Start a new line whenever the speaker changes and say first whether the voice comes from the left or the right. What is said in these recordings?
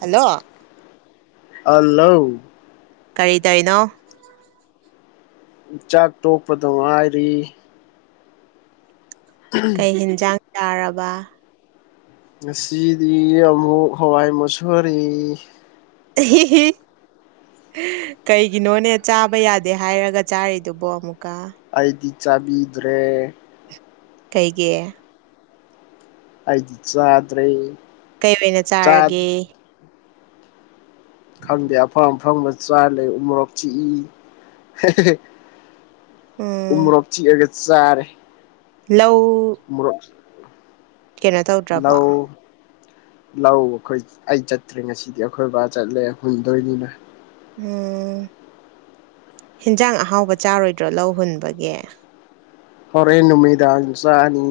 right: Hello
left: ꯑꯜꯂꯧ
right: ꯀꯩ ꯗꯩꯅꯣ
left: ꯆꯥꯛ ꯇꯣꯛꯄꯗ ꯉꯥꯏꯔꯤ
right: ꯀꯩ ꯍꯤꯟꯖꯥꯡ ꯆꯥꯔꯕ
left: ꯉꯁꯤꯗꯤ ꯑꯃꯨꯛ ꯍꯋꯥꯏ ꯃꯨꯁꯣꯔꯤ
right: ꯑꯍꯤ ꯍꯤ ꯀꯩꯒꯤꯅꯣꯅꯦ ꯆꯥꯕ ꯌꯥꯗꯦ ꯍꯥꯏꯔꯒ ꯆꯥꯔꯤꯗꯨꯕꯣ ꯑꯃꯨꯛꯀ
left: ꯑꯩꯗꯤ ꯆꯥꯕꯤꯗ꯭ꯔꯦ
right: ꯀꯩꯒꯤ
left: ꯑꯩꯗꯤ ꯆꯥꯗ꯭ꯔꯦ
right: ꯀꯩ ꯑꯣꯏꯅ
left: ꯆꯥ
right: ꯆꯥꯔꯒꯦ
left: ꯈꯪꯗꯦ ꯑꯐꯪ ꯑꯐꯪꯕ ꯆꯥ ꯂꯩ ꯎ-ꯃꯣꯔꯣꯛ ꯆꯤꯛ ꯏ
right: ꯎꯝ
left: ꯎ-ꯃꯣꯔꯣꯛ ꯆꯤꯛꯑꯒ ꯆꯥꯔꯦ
right: ꯂꯧ
left: ꯃꫭꯔꫭꯛꯁ
right: ꯀꯩꯅꯣ ꯇꯧꯗ꯭ꯔꯕꯣ
left: ꯂꯧ ꯂꯧ ꯑꯩꯈꯣꯏ ꯑꯩ ꯆꯠꯇ꯭ꯔꯦ ꯉꯁꯤꯗꯤ ꯑꯩꯈꯣꯏ ꯕꯥ ꯆꯠꯂꯦ ꯍꯨꯟꯗꯣꯏꯅꯤꯅ
right: ꯎꯝ ꯍꯤꯟꯖꯥꯡ ꯑꯍꯥꯎꯕ ꯆꯥꯔꯣꯏꯗ꯭ꯔꯣ ꯂꯧ ꯍꯨꯟꯕꯒꯤ
left: ꯍꯣꯔꯦꯟ ꯅꯨꯃꯤꯗꯥꯡ ꯆꯥꯅꯤ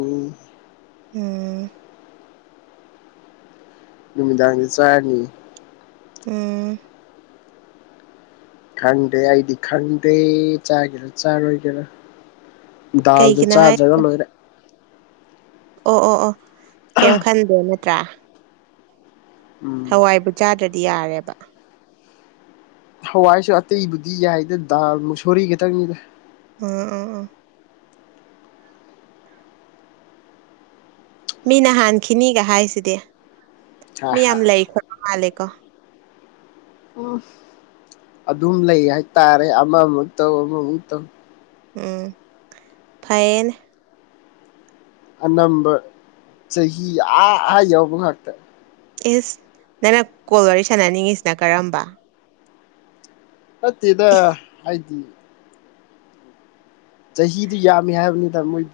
right: ꯎꯝ꯫
left: ꯅꯨꯃꯤꯗꯥꯡꯗꯤ ꯆꯥꯔꯅꯤ
right: ꯎꯝ꯫
left: ꯈꯪꯗꯦ ꯑꯩꯗꯤ ꯈꯪꯗꯦ ꯆꯥꯒꯦꯔꯥ ꯆꯥꯔꯣꯏꯒꯦꯔꯥ ꯗꯥꯎꯗ
right: ꯀꯩꯒꯤꯅꯣ ꯍꯥꯏ
left: ꯆꯥꯖꯔꯥ ꯂꫭꯏꯔꯦ
right: ꯑꯣ ꯑꯣ ꯑꯣ ꯀꯩꯝ ꯈꯟꯗꯦ ꯅꯠꯇ꯭ꯔꯥ
left: ꯎꯝ꯫
right: ꯍꯋꯥꯏꯕꯨ ꯆꯥꯗ꯭ꯔꯥꯗꯤ ꯌꯥꯔꯦꯕ
left: ꯍꯋꯥꯏꯁꯨ ꯑꯇꯩꯕꯨꯗꯤ ꯌꯥꯏꯗ ꯗꯥꯜ ꯃꯨꯁꯣꯔꯤ ꯈꯛꯇꯪꯅꯤꯗ
right: ꯑꯥ ꯑꯥ ꯃꯤꯅ ꯍꯥꯟꯈꯤꯅꯤꯒ ꯍꯥꯏꯁꯤꯗꯤ
left: ꯍꯥ
right: ꯃꯤ
left: ꯍꯥ
right: ꯌꯥꯝ ꯂꯩ ꯈꯣꯠꯄ ꯃꯥꯜꯂꯦꯀꯣ
left: ꯎꯝ ꯑꯗꯨꯝ ꯂꯩ ꯍꯥꯏꯇꯥꯔꯦ ꯑꯃꯃꯨꯛ ꯇꯧ ꯑꯃꯃꯨꯛ ꯇꯧ
right: ꯎꯝ ꯐꯩꯅꯦ
left: ꯑꯅꯝꯕ ꯆꯍꯤ ꯑꯥ ꯑꯥ ꯌꯧꯕ ꯉꯥꯛꯇ
right: ꯏꯁ ꯅꯪꯅ ꯀꯣꯜ ꯋꯥꯔꯤ ꯁꯥꯟꯅꯅꯤꯡꯉꯤꯁꯤꯅ ꯀꯔꯝꯕ
left: ꯅꯠꯇꯦꯗ ꯍꯥꯏꯗꯤ ꯆꯍꯤꯗꯨ ꯌꯥꯝꯃꯤ ꯍꯥꯏꯕꯅꯤꯗ ꯃꯣꯏ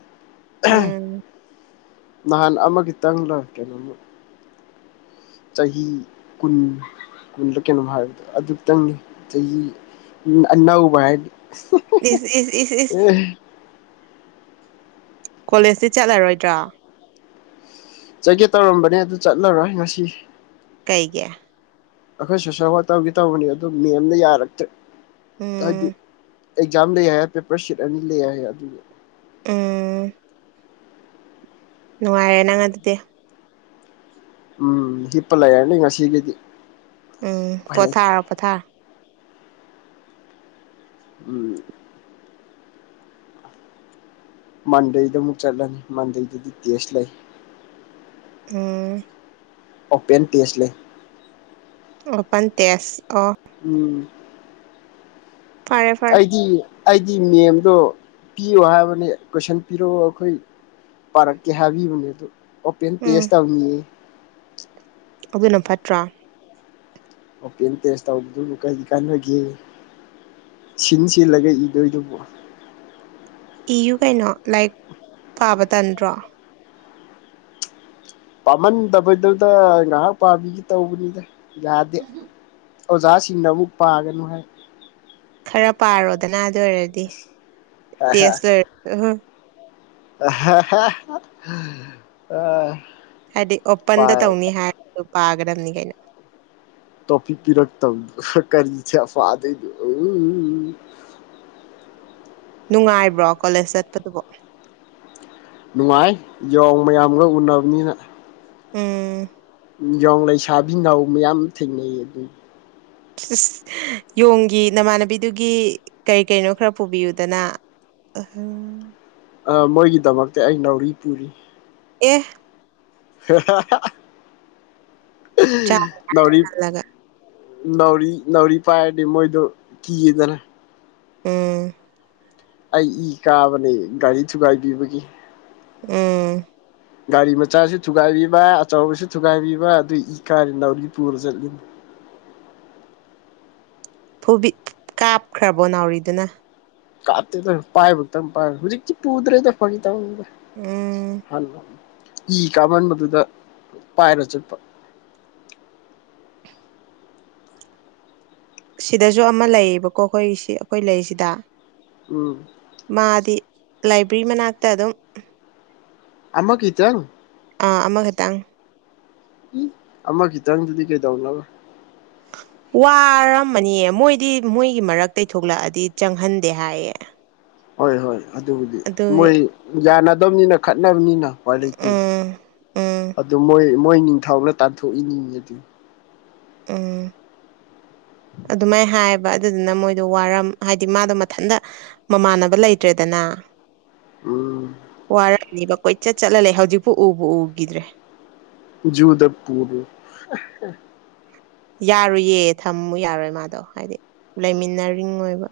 right: ꯎꯝ
left: ꯅꯍꯥꯟ ꯑꯃꯒꯤꯇꯪꯪ ꯂꯣꯏꯑꯦ ꯀꯩꯅꯣꯝꯃꯤ ꯆꯍꯤ ꯀꯨꯟ ꯀꯜꯂ ꯀꯩꯅꯣ ꯍꯥꯏꯕꯗꯣ ꯑꯗꯨꯇꯪꯅꯤ ꯆꯍꯤ ꯑꯅꯧꯕ ꯍꯥꯏꯗꯤ
right: ꯏꯁ ꯏꯁ ꯏꯁ ꯏꯁ
left: ꯑꯦ
right: ꯀꯣꯂꯦꯖꯇꯤ ꯆꯠꯂꯔꯣꯏꯗ꯭ꯔꫭ
left: ꯆꯠꯀꯦ ꯇꯧꯔꯝꯕꯅꯦ ꯑꯗꯨ ꯆꯠꯂꯔꯣꯏ ꯉꯁꯤ
right: ꯀꯩꯒꯤ
left: ꯑꯈꯣꯏ ꯁꯣꯁꯦꯜ ꯋꯥꯛ ꯇꯧꯒꯦ ꯇꯧꯕꯅꯤ ꯑꯗꯨ ꯃꯦꯝꯅ ꯌꯥꯔꯛꯇꯦ ꯍꯥꯏꯗꯤ
right: ꯎꯝ
left: ꯑꯦꯛꯖꯥꯝ ꯂꯩ ꯍꯥꯏꯌꯦ ꯄꯦꯄꯔ ꯁꯤꯠ ꯑꯅꯤ ꯂꯩ ꯍꯥꯏꯌꯦ ꯑꯗꯨꯒꯤ
right: ꯎꯝ꯫ ꯅꯨꯡꯉꯥꯏꯔꯦ ꯅꯪ ꯑꯗꯨꯗꯤ
left: ꯎꯝ ꯍꯤꯞꯄ ꯂꯩꯔꯥꯅꯤ ꯉꯁꯤꯒꯤꯗꯤ
right: ꯎꯝ
left: ꯎꯄꯥꯏ ꯂꯩꯇ꯭ꯔꯦ
right: ꯄꯣꯊꯥꯔꯣ ꯄꯣꯊꯥꯔꯣ
left: ꯎꯝ꯫ ꯃꯟꯗꯦꯗ ꯑꯃꯨꯛ ꯆꯠꯂꯅꯤ ꯃꯟꯗꯦꯗꯗꯤ ꯇꯦꯁ꯭ꯠ ꯂꯩ꯫
right: ꯎꯝ꯫
left: ꯑꯣꯄꯦꯟ ꯇꯦꯁ꯭ꯠ ꯂꯩ
right: ꯑꯣꯄꯥꯟ ꯇꯦꯁ꯭ꯠ ꯑꯣ
left: ꯎꯝ꯫
right: [unintelligible]
left: ꯑꯩꯗꯤ ꯑꯩꯗꯤ ꯃꯦꯝꯗꯣ ꯄꯤꯌꯣ ꯍꯥꯏꯕꯅꯦ ꯀꯣꯏꯁꯟ ꯄꯤꯔꯛꯑꯣ ꯑꯈꯣꯏ ꯄꯥꯔꯛꯀꯦ ꯍꯥꯏꯕꯤꯕꯅꯦ ꯑꯗꯨ ꯑꯣꯄꯦꯟ ꯇꯦꯁ
right: ꯎꯝ
left: ꯇꯧꯅꯤꯌꯦ
right: ꯑꯗꯨꯅ ꯐꯠꯇ꯭ꯔꯥ
left: ꯑꯣꯄꯦꯟ ꯇꯦꯁ ꯇꯧꯕꯗꯨꯕꯨ ꯀꯩ ꯀꯥꯟꯅꯒꯦ ꯁꯤꯟ ꯁꯤꯜꯂꯒ ꯏꯗꯣꯏꯗꯨꯕꯨ
right: ꯏꯌꯨ ꯀꯩꯅꯣ ꯂꯥꯏꯛ ꯄꯥꯕ ꯇꯟꯗ꯭ꯔꯣ
left: ꯄꯃꯟꯗꯕꯗꯨꯗ ꯉꯥꯏꯍꯛ ꯄꯕꯤꯒꯦ ꯇꯧꯕꯅꯤꯗ ꯌꯗꯦ ꯑꯣꯖꯥꯁꯤꯡꯅ ꯑꯃꯨꯛ ꯄꯒꯅꯨ ꯍꯥꯏ
right: ꯈꯔ ꯄꯔꯣꯗꯅ ꯑꯗꯨ ꯑꯣꯏꯔꯗꯤ
left: ꯍꯥꯏ
right: ꯇꯦꯁ ꯂꯣꯏꯔ ꯍꯨꯡ
left: ꯑꯍꯥꯍꯥꯍꯥꯍꯥꯍꯥ ꯑꯥ
right: ꯍꯥꯏꯗꯤ ꯑꯣꯄꯟꯗ ꯇꯧꯅꯤ ꯍꯥꯏꯔꯁꯨ ꯄꯒꯗꯕꯅꯤ ꯀꯩꯅꯣ
left: ꯇꯣꯞꯄꯤꯛ ꯄꯤꯔꯛꯇꯕꯗꯨ ꯀꯔꯤꯆꯦꯄꯗꯣꯏꯅꯣ
right: ꯅꯨꯡꯉꯥꯏꯕ꯭ꯔꯣ ꯀꯣꯂꯦꯖ ꯆꯠꯄꯗꯨꯕꯨ
left: ꯅꯨꯡꯉꯥꯏ ꯌꯣꯡ ꯃꯌꯥꯝꯒ ꯎꯅꯕꯅꯤꯅ
right: ꯎꯝ
left: ꯌꯣꯡꯂꯩꯁꯕꯤꯅꯥꯎ ꯃꯌꯥꯝ ꯊꯦꯡꯅꯩ ꯑꯗꯨꯒꯤ
right: ꯁꯤꯁ ꯌꯣꯡꯒꯤ ꯅꯃꯥꯟꯅꯕꯤꯗꯨꯒꯤ ꯀꯩ ꯀꯩꯅꯣ ꯈꯔ ꯄꯨꯕꯤꯌꯨꯗꯅ ꯑꯍꯝ
left: ꯑꯥ ꯃꯣꯏꯒꯤꯗꯃꯛꯇ ꯑꯩ ꯅꯥꯎꯔꯤ ꯄꯨꯔꯤ
right: ꯑꯦ
left: ꯍꯦꯍꯥꯍꯥꯍꯥ ꯅꯥꯎꯔꯤ
right: ꯆꯥꯜꯂꯒ
left: ꯅꯥꯎꯔꯤ ꯅꯥꯎꯔꯤ ꯄꯥꯏꯔꯗꯤ ꯃꯣꯏꯗꯣ ꯀꯤꯌꯦꯗꯅ
right: ꯎꯝ
left: ꯑꯩ ꯏ ꯀꯕꯅꯦ ꯒꯥꯔꯤ ꯊꯨꯒꯥꯏꯕꯤꯕꯒꯤ
right: ꯎꯝ
left: ꯒꯥꯔꯤ ꯃꯆꯥꯁꯨ ꯊꯨꯒꯥꯏꯕꯤꯕ ꯑꯆꯧꯕꯁꯨ ꯊꯨꯒꯥꯏꯕꯤꯕ ꯑꯗꯨꯏ ꯏ ꯀꯥꯔꯤ ꯅꯥꯎꯔꯤ ꯄꯨꯔ ꯆꯠꯂꯤꯅꯤ
right: ꯐꯨꯕꯤ ꯀꯥꯞꯈ꯭ꯔꯕꯣ ꯅꯥꯎꯔꯤꯗꯨꯅ
left: ꯀꯞꯇꯦꯗ ꯄꯥꯏꯕ ꯈꯛꯇꯪ ꯄꯥꯏ ꯍꯧꯖꯤꯛꯇꯤ ꯄꯨꯗ꯭ꯔꯦꯗ ꯐꯒꯤ ꯇꯧꯅꯤꯗ
right: ꯎꯝ
left: ꯏ ꯀꯥꯃꯟꯕꯗꯨꯗ ꯄꯥꯏꯔ ꯆꯠꯄ
right: ꯁꯤꯗꯖꯨ ꯑꯃ ꯂꯩꯌꯦꯕꯀꯣ ꯑꯈꯣꯏ ꯁꯤ ꯑꯈꯣꯏ ꯂꯩꯁꯤꯗ
left: ꯎꯝ
right: ꯃꯥꯗꯤ ꯂꯥꯏꯕ꯭ꯔꯤ ꯃꯅꯥꯛꯇ ꯑꯗꯨꯝ
left: ꯑꯃꯈꯤꯇꯪ
right: ꯑꯥ ꯑꯃꯈꯇꯪ
left: ꯑꯃ ꯒꯤꯇꯪꯗꯨꯗꯤ ꯀꯩꯗꯧꯅꯕ
right: ꯋꯥꯔꯝꯃꯅꯤꯌꯦ ꯃꯣꯏꯗꯤ ꯃꯣꯏꯒꯤ ꯃꯔꯛꯇꯩ ꯊꯣꯛꯂꯛꯑꯗꯤ ꯆꯪꯍꯟꯗꯦ ꯍꯥꯏꯌꯦ
left: ꯍꯣꯏ ꯍꯣꯏ ꯑꯗꯨꯕꯨꯗꯤ
right: ꯑꯗꯨꯒꯤ
left: ꯃꯣꯏ ꯌꯥꯅꯗꯕꯅꯤꯅ ꯈꯠꯅꯕꯅꯤꯅ ꯎꯄꯥꯏꯂꯩꯇꯦ
right: ꯎꯝ ꯎꯝ
left: ꯑꯗꯨ ꯃꯣꯏ ꯃꯣꯏ ꯅꯤꯡꯊꯧꯅ ꯇꯥꯟꯊꯣꯛꯏꯅꯤꯌꯦ ꯑꯗꯨ
right: ꯎꯝ ꯑꯗꯨꯃꯥꯏ ꯍꯥꯏ ꯑꯗꯨꯗꯨꯅ ꯃꯣꯏꯗꯣ ꯋꯥꯔꯝ ꯍꯥꯏꯗꯤ ꯃꯗꯣ ꯃꯊꯟꯗ ꯃꯃꯥꯟꯅꯕ ꯂꯩꯇ꯭ꯔꯦꯗꯅ
left: ꯎꯝ
right: ꯋꯥꯔꯝꯅꯤꯕ ꯀꯣꯏꯆꯠ ꯆꯠꯂ ꯂꯩ ꯍꯧꯖꯤꯛꯄꯨ ꯎꯕꯨ ꯎꯒꯤꯗ꯭ꯔꯦ
left: ꯖꯨꯗ ꯄꯨꯔꯣ ꯑꯍ
right: ꯌꯥꯔꯣꯏꯌꯦ ꯊꯝꯃꯨ ꯌꯥꯔꯣꯏ ꯃꯥꯗꯣ ꯍꯥꯏꯗꯤ ꯂꯩꯃꯤꯟꯅꯔꯤꯡꯉꯣꯏꯕ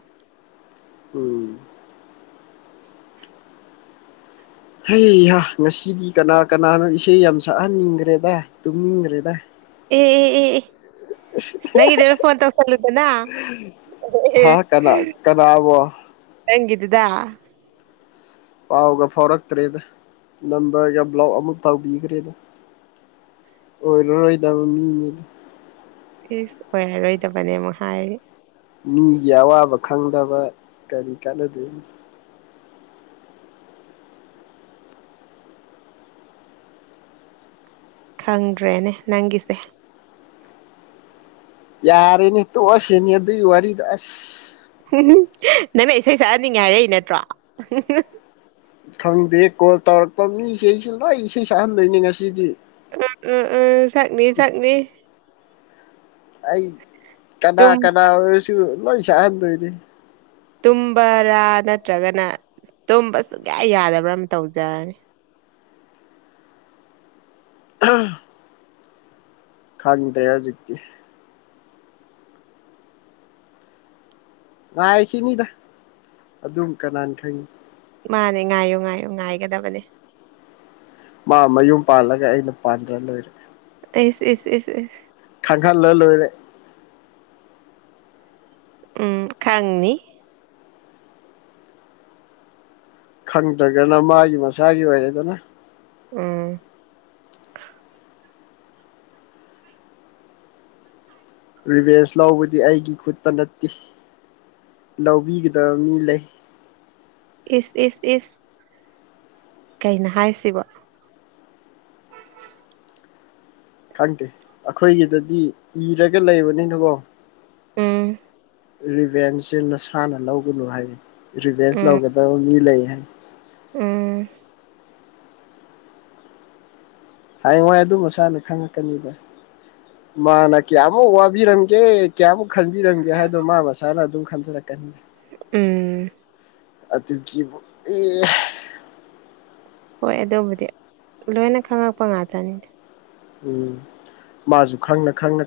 left: ꯎꯝ ꯍꯩ ꯍꯥ ꯉꯁꯤꯗꯤ ꯀꯅꯥ ꯀꯅꯥꯅꯣ ꯏꯁꯩ ꯌꯥꯝ ꯁꯛꯍꯟꯅꯤꯡꯈ꯭ꯔꯦꯗꯥꯏ ꯇꯨꯝꯅꯤꯡꯈ꯭ꯔꯦꯗꯥ
right: ꯑꯦ ꯑꯦ ꯑꯦ ꯅꯪꯒꯤꯗꯨꯗ ꯐꯣꯟ ꯇꯧꯁꯜꯂꯨꯗꯅ
left: ꯍꯥ
right: ꯑꯦ
left: ꯀꯅꯥ ꯀꯅꯥꯕꯣ
right: ꯅꯪꯒꯤꯗꯨꯗ
left: ꯄꯥꯎꯒ ꯐꯥꯎꯔꯛꯇ꯭ꯔꯦꯗ ꯅꯝꯕꯔꯒ ꯕ꯭ꯂꯣꯛ ꯑꯃꯨꯛ ꯇꯧꯕꯤꯈ꯭ꯔꯦꯗ ꯑꯣꯏꯔꯔꯣꯏꯗꯕ ꯃꯤꯅꯤꯗ
right: ꯏꯁ ꯑꯣꯏꯔꯔꯣꯏꯗꯕꯅꯦ ꯑꯃꯨꯛ ꯍꯥꯏꯔꯦ
left: ꯃꯤꯒꯤ ꯑꯋꯥꯕ ꯈꯪꯗꯕ ꯀꯔꯤ ꯀꯥꯟꯅꯗꯣꯏꯅꯣ
right: ꯈꯪꯗ꯭ꯔꯦꯅꯦ ꯅꯪꯒꯤꯁꯦ
left: ꯌꯥꯔꯦꯅꯦ ꯇꯣꯛꯑꯁꯅꯤ ꯑꯗꯨꯒꯤ ꯋꯥꯔꯤꯗꯣ ꯑꯁ
right: ꯅꯪꯅ ꯏꯁꯩ ꯁꯛꯍꯟꯅꯤꯡꯉꯦ ꯍꯥꯏꯔꯛꯏ ꯅꯠꯇ꯭ꯔꯣ
left: ꯈꯪꯗꯦ ꯀꯣꯜ ꯇꯧꯔꯛꯄ ꯃꯤꯁꯩ ꯁꯦ ꯂꯣꯏ ꯏꯁꯩ ꯁꯛꯍꯟꯗꯣꯏꯅꯦ ꯉꯁꯤꯗꯤ
right: ꯎꯝ ꯎꯝ ꯎꯝ ꯁꯛꯅꯤ ꯁꯛꯅꯤ
left: ꯑꯩ ꯀꯅꯥ
right: ꯇꯨꯝ
left: ꯀꯅꯥ ꯑꯣꯏꯔꯁꯨ ꯂꯣꯏ ꯁꯛꯍꯟꯗꯣꯏꯅꯤ
right: ꯇꯨꯝꯕꯔꯥ ꯅꯠꯇ꯭ꯔꯒꯅ ꯇꯨꯝꯕ ꯁꯨꯛꯌꯥ ꯌꯥꯗꯕ꯭ꯔꯥ ꯑꯃ ꯇꯧꯖꯔꯅꯤ
left: ꯑꯥ ꯈꯪꯗ꯭ꯔꯦ ꯍꯧꯖꯤꯛꯇꯤ ꯉꯥꯏꯈꯤꯅꯤꯗ ꯑꯗꯨꯝ ꯀꯅꯥꯅ ꯈꯪꯅꯤ
right: ꯃꯥꯅꯦ ꯉꯥꯏꯌꯨ ꯉꯥꯏꯌꯨ ꯉꯥꯏꯒꯗꯕꯅꯦ
left: ꯃꯥ ꯃꯌꯨꯝ ꯄꯥꯜꯂꯒ ꯑꯩꯅ ꯄꯥꯟꯗ꯭ꯔ ꯂꯣꯏꯔꯦ
right: ꯑꯦꯁ ꯑꯦꯁ ꯑꯦꯁ ꯑꯦꯁ
left: ꯈꯪꯍꯜꯂ ꯂꯣꯏꯔꯦ
right: ꯎꯝ ꯈꯪꯅꯤ
left: ꯈꯪꯗ꯭ꯔꯒꯅ ꯃꯥꯒꯤ ꯃꯁꯥꯒꯤ ꯑꯣꯏꯔꯦꯗꯅ
right: ꯎꯝ
left: ꯔꯤꯚꯦꯟꯁ ꯂꯧꯕꯗꯤ ꯑꯩꯒꯤ ꯈꯨꯠꯇ ꯅꯠꯇꯦ ꯂꯧꯕꯤꯒꯗꯕ ꯃꯤ ꯂꯩ
right: ꯏꯁ ꯏꯁ ꯏꯁ ꯀꯩꯅ ꯍꯥꯏꯁꯤꯕꯣ
left: ꯈꯪꯗꯦ ꯑꯩꯈꯣꯏꯒꯤꯗꯗꯤ ꯏꯔꯒ ꯂꯩꯕꯅꯤꯅꯀꯣ
right: ꯎꯝ
left: ꯔꯤꯚꯦꯟꯁꯁꯦ ꯅꯁꯥꯅ ꯂꯧꯒꯅꯨ ꯍꯥꯏ ꯔꯤꯚꯦꯟꯁ
right: ꯎꯝ
left: ꯂꯧꯒꯗꯕ ꯃꯤ ꯂꯩ ꯍꯥꯏ
right: ꯎꯝ
left: ꯍꯌꯦꯡ ꯋꯥꯏ ꯑꯗꯨ ꯃꯁꯥꯅ ꯈꯪꯉꯛꯀꯅꯤꯗ ꯃꯥꯅ ꯀꯌꯥꯃꯨꯛ ꯋꯥꯕꯤꯔꯝꯒꯦ ꯀꯌꯥꯃꯨꯛ ꯈꯟꯕꯤꯔꯝꯒꯦ ꯍꯥꯏꯗꯣ ꯃꯥ ꯃꯁꯥꯅ ꯑꯗꯨꯝ ꯈꯟꯖꯔꯛꯀꯅꯤ
right: ꯎꯝ
left: ꯑꯗꯨꯒꯤꯕꯨ ꯑꯦ
right: ꯍꯣꯏ ꯑꯗꯨꯕꯨꯗꯤ ꯂꯣꯏꯅ ꯈꯪꯉꯛꯄ ꯉꯥꯛꯇꯅꯤꯗ
left: ꯎꯝ ꯃꯥꯁꯨ ꯈꯪꯅ ꯈꯪꯅ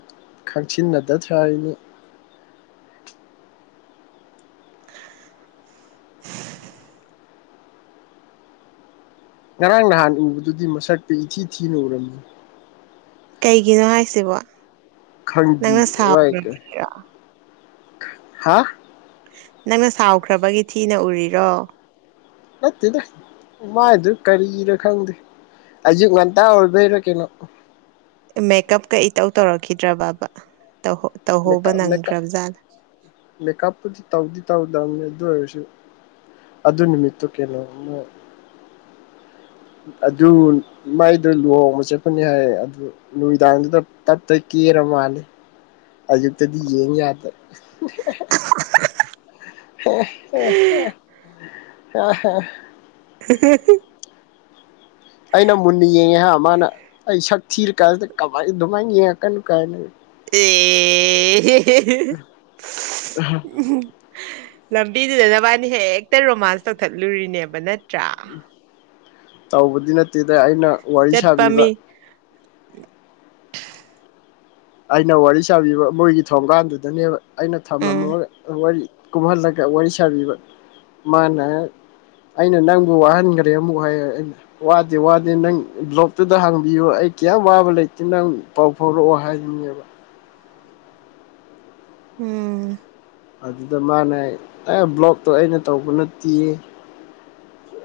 left: ꯈꯪꯁꯤꯟꯅꯗ ꯁꯥꯔꯤꯅꯤ ꯉꯔꯥꯡ ꯅꯍꯥꯟ ꯎꯕꯗꯨꯗꯤ ꯃꯁꯛꯇꯨ ꯏꯊꯤ ꯊꯤꯅ ꯎꯔꯝꯃꯤ
right: ꯀꯩꯒꯤꯅꯣ ꯍꯥꯏꯁꯤꯕꯣ
left: ꯈꯪꯗꯤ
right: ꯅꯪꯅ
left: ꯋꯥ
right: ꯁꯥꯎꯔꯤꯔꯣ
left: ꯍꯥ
right: ꯅꯪꯅ ꯁꯥꯎꯈ꯭ꯔꯕꯒꯤ ꯊꯤꯅ ꯎꯔꯤꯔꯣ
left: ꯅꯠꯇꯦꯗꯥ ꯃꯥꯏꯗꯨ ꯀꯔꯤꯔ ꯈꯪꯗꯦ ꯑꯌꯨꯛ ꯉꯟꯇꯥ ꯑꯣꯏꯕꯩꯔꯥ ꯀꯩꯅꯣ
right: ꯃꯦꯀꯞꯀ ꯏꯇꯧ ꯇꯧꯔꯛꯈꯤꯗ꯭ꯔ ꯕꯕꯥ ꯇꯧꯍꯧ
left: ꯃꯦꯀꯞ ꯃꯦꯀꯞ ꯃꯦꯀꯞꯄꯨꯗꯤ ꯇꯧꯗꯤ ꯇꯥꯎꯗꯝꯅꯤ ꯑꯗꯣꯏꯔꯁꯨ ꯑꯗꯨꯅꯤꯃꯤꯠꯇꯣ ꯀꯩꯅꯣ ꯑꯃ ꯑꯗꯨ ꯃꯥꯏꯗꯨ ꯂꯨꯍꯣꯡꯕ ꯆꯠꯄꯅꯤ ꯍꯥꯏꯌꯦ ꯑꯗꯨ ꯅꯨꯃꯤꯗꯥꯥꯡꯗꯨꯗ ꯇꯞꯇꯥꯏ ꯀꯦꯔ ꯃꯥꯜꯂꯦ ꯑꯌꯨꯛꯇꯗꯤ ꯌꯦꯡ ꯌꯥꯗꯕ
right: [unintelligible]
left: [unintelligible]
right: [unintelligible]
left: ꯑꯩꯅ ꯃꯨꯟꯅ ꯌꯦꯡꯉꯦ ꯍꯥ ꯃꯥꯅ ꯑꯩ ꯁꯛ ꯊꯤꯔꯥ ꯀꯥꯟꯁꯤꯗ ꯀꯃꯥꯏ ꯑꯗꯨꯃꯥꯏꯅ ꯌꯦꯡꯉꯛꯀꯅꯨ ꯀꯥꯏꯅ
right: ꯑꯦ ꯂꯝꯕꯤꯗꯨꯗ ꯅꯕꯥꯅꯤ ꯍꯦꯛꯇ ꯔꯣꯃꯥꯟꯁ ꯇꯧꯊꯠꯂꯨꯔꯤꯅꯦꯕ ꯅꯠꯇ꯭ꯔꯥ?
left: ꯇꯧꯕꯗꯤ ꯅꯠꯇꯦꯗ ꯑꯩꯅ ꯋꯥꯔꯤ
right: ꯆꯠꯄ
left: ꯁꯥꯕꯤꯕ꯫
right: ꯃꯤ
left: ꯑꯩꯅ ꯋꯥꯔꯤ ꯁꯥꯕꯤꯕ ꯃꯣꯏꯒꯤ ꯊꯣꯡꯒꯥꯟꯗꯨꯗꯅꯦꯕ ꯑꯩꯅ
right: ꯎꯝ
left: ꯊꯝꯂꯝꯃꯒ ꯋꯥꯔꯤ ꯀꯨꯝꯍꯜꯂꯒ ꯋꯥꯔꯤ ꯁꯥꯕꯤꯕ ꯃꯥꯅ ꯑꯩꯅ ꯅꯪꯕꯨ ꯋꯥꯍꯟꯒ꯭ꯔꯦ ꯑꯃꯨꯛ ꯍꯥꯏ ꯑꯩꯅ ꯋꯥꯗꯦ ꯋꯥꯗꯦ ꯅꯪ ꯕ꯭ꯂꯣꯛꯇꯨꯗ ꯍꯥꯡꯕꯤꯌꯨ ꯑꯩ ꯀꯦꯝ ꯋꯥꯕ ꯂꯩꯇꯦ ꯅꯪ ꯄꯥꯎ ꯐꯥꯎꯔꯛꯑꯣ ꯍꯥꯏ [unintelligible]
right: ꯎꯝ
left: ꯑꯗꯨꯗ ꯃꯥꯅ ꯑꯦ ꯕ꯭ꯂꯣꯛꯇꯣ ꯑꯩꯅ ꯇꯧꯕ ꯅꯠꯇꯤꯌꯦ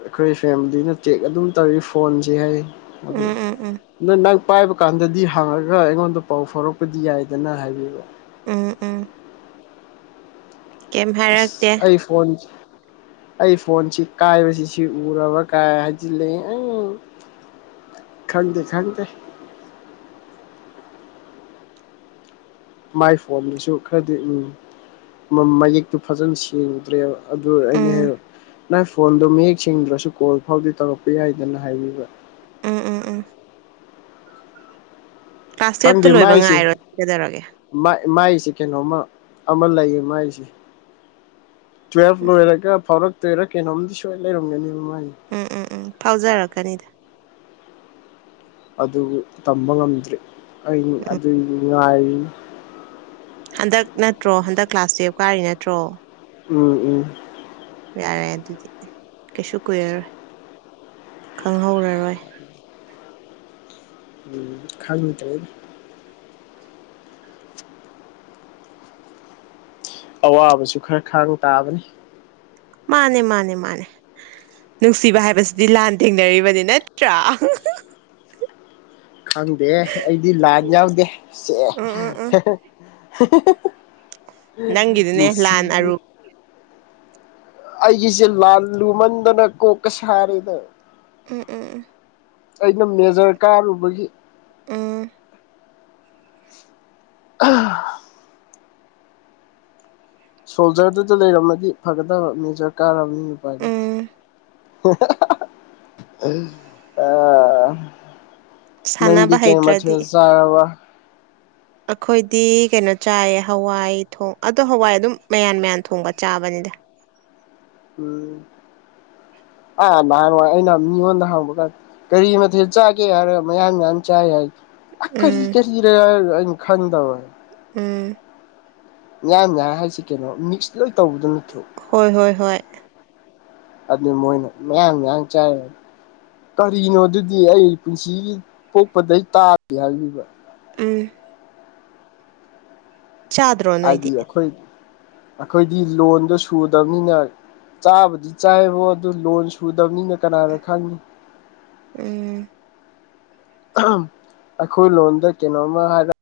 left: ꯑꯩꯈꯣꯏ ꯐꯦꯃꯤꯂꯤꯅ ꯆꯦꯛ ꯑꯗꯨꯝ ꯇꯧꯔꯤ ꯐꯣꯟꯁꯦ ꯍꯥꯏꯌꯦ ꯑꯗꯣ
right: ꯎꯝ ꯎꯝ ꯎꯝ
left: ꯑꯗꯣ ꯅꯪ ꯄꯥꯏꯕ ꯀꯥꯟꯗꯗꯤ ꯍꯥꯡꯉꯥꯒ ꯑꯩꯉꯣꯟꯗ ꯄꯥꯎ ꯐꯥꯎꯔꯛꯄꯗꯤ ꯌꯥꯏꯗꯅ ꯍꯥꯏꯕꯤꯕ
right: ꯎꯝ ꯎꯝ ꯀꯩꯝ
left: ꯑꯁ
right: ꯍꯥꯏꯔꯛꯇꯦ
left: ꯑꯩ ꯐꯣꯟ ꯑꯩ ꯐꯣꯟꯁꯤ ꯀꯥꯏꯕꯁꯤ ꯁꯤ ꯎꯔꯕ ꯀꯥꯏ ꯍꯥꯏꯖꯤꯜꯂꯒ ꯑꯪ ꯈꯪꯗ ꯈꯪꯗꯦ ꯃꯥꯏ ꯐꯣꯟꯗꯨꯁꯨ ꯈꯔꯗꯤ ꯎꯝ ꯃꯌꯦꯛꯇꯨ ꯐꯖꯅ ꯁꯦꯡꯗ꯭ꯔꯦꯕ ꯑꯗꯣ ꯑꯩꯅ
right: ꯎꯝ
left: ꯍꯦꯛ ꯅꯪ ꯐꯣꯟꯗꯣ ꯃꯌꯦꯛ ꯁꯦꯡꯗ꯭ꯔꯥꯁꯨ ꯀꯣꯜ ꯐꯥꯎꯗꯤ ꯇꯧꯔꯛꯄ ꯌꯥꯏꯗꯅ ꯍꯥꯏꯕꯤꯕ
right: ꯎꯝ ꯎꯝ ꯎꯝ ꯀ꯭ꯂꯥꯁ ꯇꯨꯌꯦꯞꯇꯣ ꯂꯣꯏꯕ ꯉꯥꯏꯔꯣ ꯀꯩꯗꯧꯔꯒꯦ
left: ꯃꯥꯏ ꯃꯥꯏꯁꯦ ꯀꯩꯅꯣꯝꯃꯥ ꯑꯃꯥ ꯂꯩꯌꯦ ꯃꯥꯏꯁꯦ ꯇꯨꯋꯦꯜꯐ ꯂꯣꯏꯔꯒ ꯐꯥꯎꯔꯛꯇꯣꯏꯔꯥ ꯀꯩꯅꯣꯝꯗꯤ ꯁꯣꯏ ꯂꯩꯔꯝꯒꯅꯤꯕ ꯃꯥꯏꯁꯦ꯫
right: ꯎꯝ ꯎꯝ ꯎꯝ ꯐꯥꯎꯖꯔꯛꯀꯅꯤꯗ
left: ꯑꯗꯨ ꯇꯝꯕ ꯉꯝꯗ꯭ꯔꯤ ꯑꯩ ꯑꯗꯨꯒꯤ ꯉꯥꯏꯔꯤꯅꯤ
right: ꯍꯟꯗꯛ ꯅꯠꯇ꯭ꯔꯣ ꯍꯟꯗꯛ ꯀ꯭ꯂꯥꯁ ꯇꯨꯌꯦꯞ ꯀꯥꯔꯤ ꯅꯠꯇ꯭ꯔꯣ
left: ꯎꯝ ꯎꯝ
right: ꯌꯥꯔꯦ ꯑꯗꯨꯗꯤ ꯀꯩꯁꯨ ꯀꯨꯏꯔꯥꯔꯣꯏ ꯈꯪꯍꯧꯔꯥꯔꯣꯏ
left: ꯎꯝ ꯈꯪꯗ꯭ꯔꯦꯅꯦ ꯑꯋꯥꯕꯁꯨ ꯈꯔ ꯈꯥꯡ ꯇꯥꯕꯅꯤ
right: ꯃꯥꯅꯦ ꯃꯥꯅꯦ ꯃꯥꯅꯦ ꯅꯨꯡꯁꯤꯕ ꯍꯥꯏꯕꯁꯤꯗꯤ ꯂꯥꯟ ꯊꯦꯡꯅꯔꯤꯕꯅꯤ ꯅꯠꯇ꯭ꯔꯥ
left: ꯈꯪꯗꯦ ꯑꯩꯗꯤ ꯂꯥꯟ ꯌꯥꯎꯗꯦ ꯁꯦ
right: ꯎꯝ ꯎꯝ ꯎꯝ ꯅꯪꯒꯤꯗꯨꯅꯦ ꯂꯥꯟ
left: ꯅꯨꯡꯁꯤꯕꯤ
right: ꯑꯔꯨ
left: ꯑꯩꯒꯤꯁꯦ ꯂꯥꯟ ꯂꯨꯃꯟꯗꯥꯅ ꯀꯣꯛꯀꯥ ꯁꯥꯔꯦꯗꯥ
right: ꯎꯝ ꯎꯝ ꯎꯝ
left: ꯑꯩꯅꯥ ꯃꯦꯖꯔ ꯀꯥꯔꯨꯕꯒꯤ
right: ꯎꯝ
left: [unintelligible] ꯁꯣꯜꯖꯔꯗꯨꯗꯥ ꯂꯩꯔꯝꯃꯗꯤ ꯐꯥꯒꯗꯕ ꯃꯦꯖꯔ ꯀꯥꯔꯝꯅꯤꯅ ꯎꯄꯥꯏ ꯂꯩꯇꯦ
right: ꯎꯝ
left: [unintelligible] ꯑꯥ ꯅꯪꯗꯤ
right: ꯁꯥꯟꯅꯕ
left: ꯀꯩ
right: ꯍꯩꯇ꯭ꯔꯗꯤ
left: ꯃꯊꯦꯜ ꯆꯥꯔꯕ
right: ꯑꯈꯣꯏꯗꯤ ꯀꯩꯅꯣ ꯆꯥꯏꯌꯦ ꯍꯋꯥꯏ ꯊꯣꯡ ꯑꯗꯣ ꯍꯋꯥꯏ ꯑꯗꯨꯝ ꯃꯌꯥꯟ ꯃꯌꯥꯟ ꯊꯣꯡꯕ ꯆꯥꯕꯅꯤꯗ
left: ꯎꯝ ꯑꯥ ꯅꯍꯥꯟ ꯋꯥꯏ ꯑꯩꯅ ꯃꯤꯉꯣꯟꯗ ꯍꯪꯕ ꯀꯥꯟ ꯀꯔꯤ ꯃꯊꯦꯜ ꯆꯥꯒꯦ ꯍꯥꯏꯔꯒ ꯃꯌꯥꯟ ꯃꯌꯥꯟ ꯆꯥꯏ ꯍꯥꯏ ꯑꯥ ꯀꯔꯤ
right: ꯎꯝ
left: ꯀꯔꯤꯔꯥ ꯑꯩꯅ ꯈꯪꯗꯕ
right: ꯎꯝ
left: ꯃ꯭ꯌꯥꯟ ꯃ꯭ꯌꯥꯟ ꯍꯥꯏꯁꯤ ꯀꯩꯅꯣ ꯃꯤꯛꯁ ꯂꯣꯏ ꯇꯧꯕꯗꯣ ꯅꯠꯇ꯭ꯔꯣ
right: ꯍꯣꯏ ꯍꯣꯏ ꯍꯣꯏ
left: ꯑꯗꯨꯗꯤ ꯃꯣꯏꯅ ꯃꯌꯥꯡ ꯃꯌꯥꯡ ꯆꯥꯏ ꯀꯔꯤꯅꯣ ꯑꯗꯨꯗꯤ ꯑꯩ ꯄꯨꯟꯁꯤꯒꯤ ꯄꯣꯛꯄꯗꯩ ꯇꯥꯗꯦ ꯍꯥꯏꯕꯤꯕ
right: ꯎꯝ ꯆꯥ
left: ꯍꯥꯏꯗꯤ ꯑꯈꯣꯏ ꯑꯈꯣꯏꯗꯤ ꯂꯣꯟꯗꯣ ꯁꯨꯗꯕꯅꯤꯅ ꯆꯥꯕꯗꯤ ꯆꯥꯏꯌꯦꯕꯣ ꯑꯗꯨ ꯂꯣꯟ ꯁꯨꯗꯕꯅꯤꯅ ꯀꯅꯥꯅ ꯈꯪꯅꯤ
right: ꯎꯝ
left: [unintelligible] ꯑꯈꯣꯏ ꯂꯣꯟꯗ ꯀꯩꯅꯣꯝꯃ ꯍꯥꯏꯔ